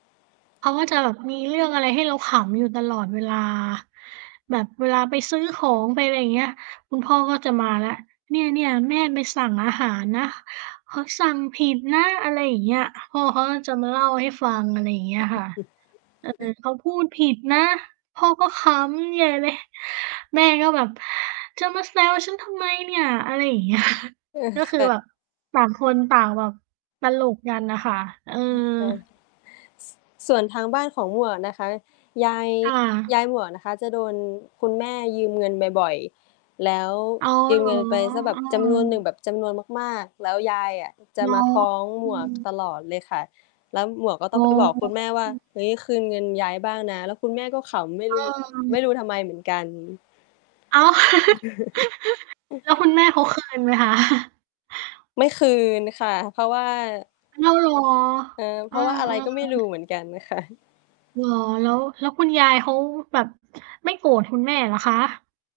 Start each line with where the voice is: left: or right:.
right: เขาก็จะแบบมีเรื่องอะไรให้เราขำอยู่ตลอดเวลา แบบเวลาไปซื้อของ ไปอะไรอย่างเงี้ย คุณพ่อก็จะมาแล้ว "เนี่ย ๆ แม่ไปสั่งอาหารนะ เขาสั่งผิดนะ" อะไรอย่างเงี้ย พ่อเขาก็จะมาเล่าให้ฟัง อะไรอย่างเงี้ยค่ะ เออ
left: [unintelligible]
right: เขาพูดผิดนะ พ่อก็ขำใหญ่ เลย แม่ก็แบบ "จะมาแซวฉันทำไมเนี่ย" อะไรอย่าง เงี้ย
left: เออ
right: ก็
left: ค
right: คือ
left: ่ะ
right: แบบต่างคนต่างแบบตลกกันน่ะค่ะ เออ
left: ยิบไป ส ส่วนทางบ้านของหมวกนะคะ ยาย
right: ค่ะ
left: ยายหมวกนะคะจะโดนคุณแม่ยืมเงินบ่อย ๆ แล้ว
right: อ๋อ
left: ยื
right: เ
left: ม
right: หร
left: เง
right: อ?
left: ินไปสักแบ
right: เ
left: บ จำนวนหนึ่ง
right: ออ
left: แบบ จำนวนมาก ๆ แล้วยายอะจ
right: เ
left: ะ
right: หรอ?
left: มาฟ้อง
right: อ
left: ห
right: ื
left: มวก
right: ม
left: ตลอดเลยค่ะ แล้วหมวกก็ต
right: อ
left: ้
right: ๋
left: อ
right: อ
left: งไปบอกคุณแม่ว่า
right: อืม
left: "เฮ้ย คืนเงินยายบ้างนะ" แล้วคุณแม่ก็ขำ ไม่
right: เ
left: รู้ ไม่
right: ออ
left: รู้ทำไมเหมือนกัน
right: อ้าว แล้วคุณแม่เขา คืน ไหมคะ?
left: ไม่คืนค่ะ เพราะว่า
right: อ้าว เหรอ?
left: เออ เ
right: เ
left: พ
right: อ
left: ร
right: อ
left: าะว่าอะไรก็ไม่รู
right: ๆ
left: ้เหมือนกัน ค่ะ
right: เหรอ? แล้ว แล้วคุณยายเขาแบบ ไม่โกรธคุณแม่เหรอคะ?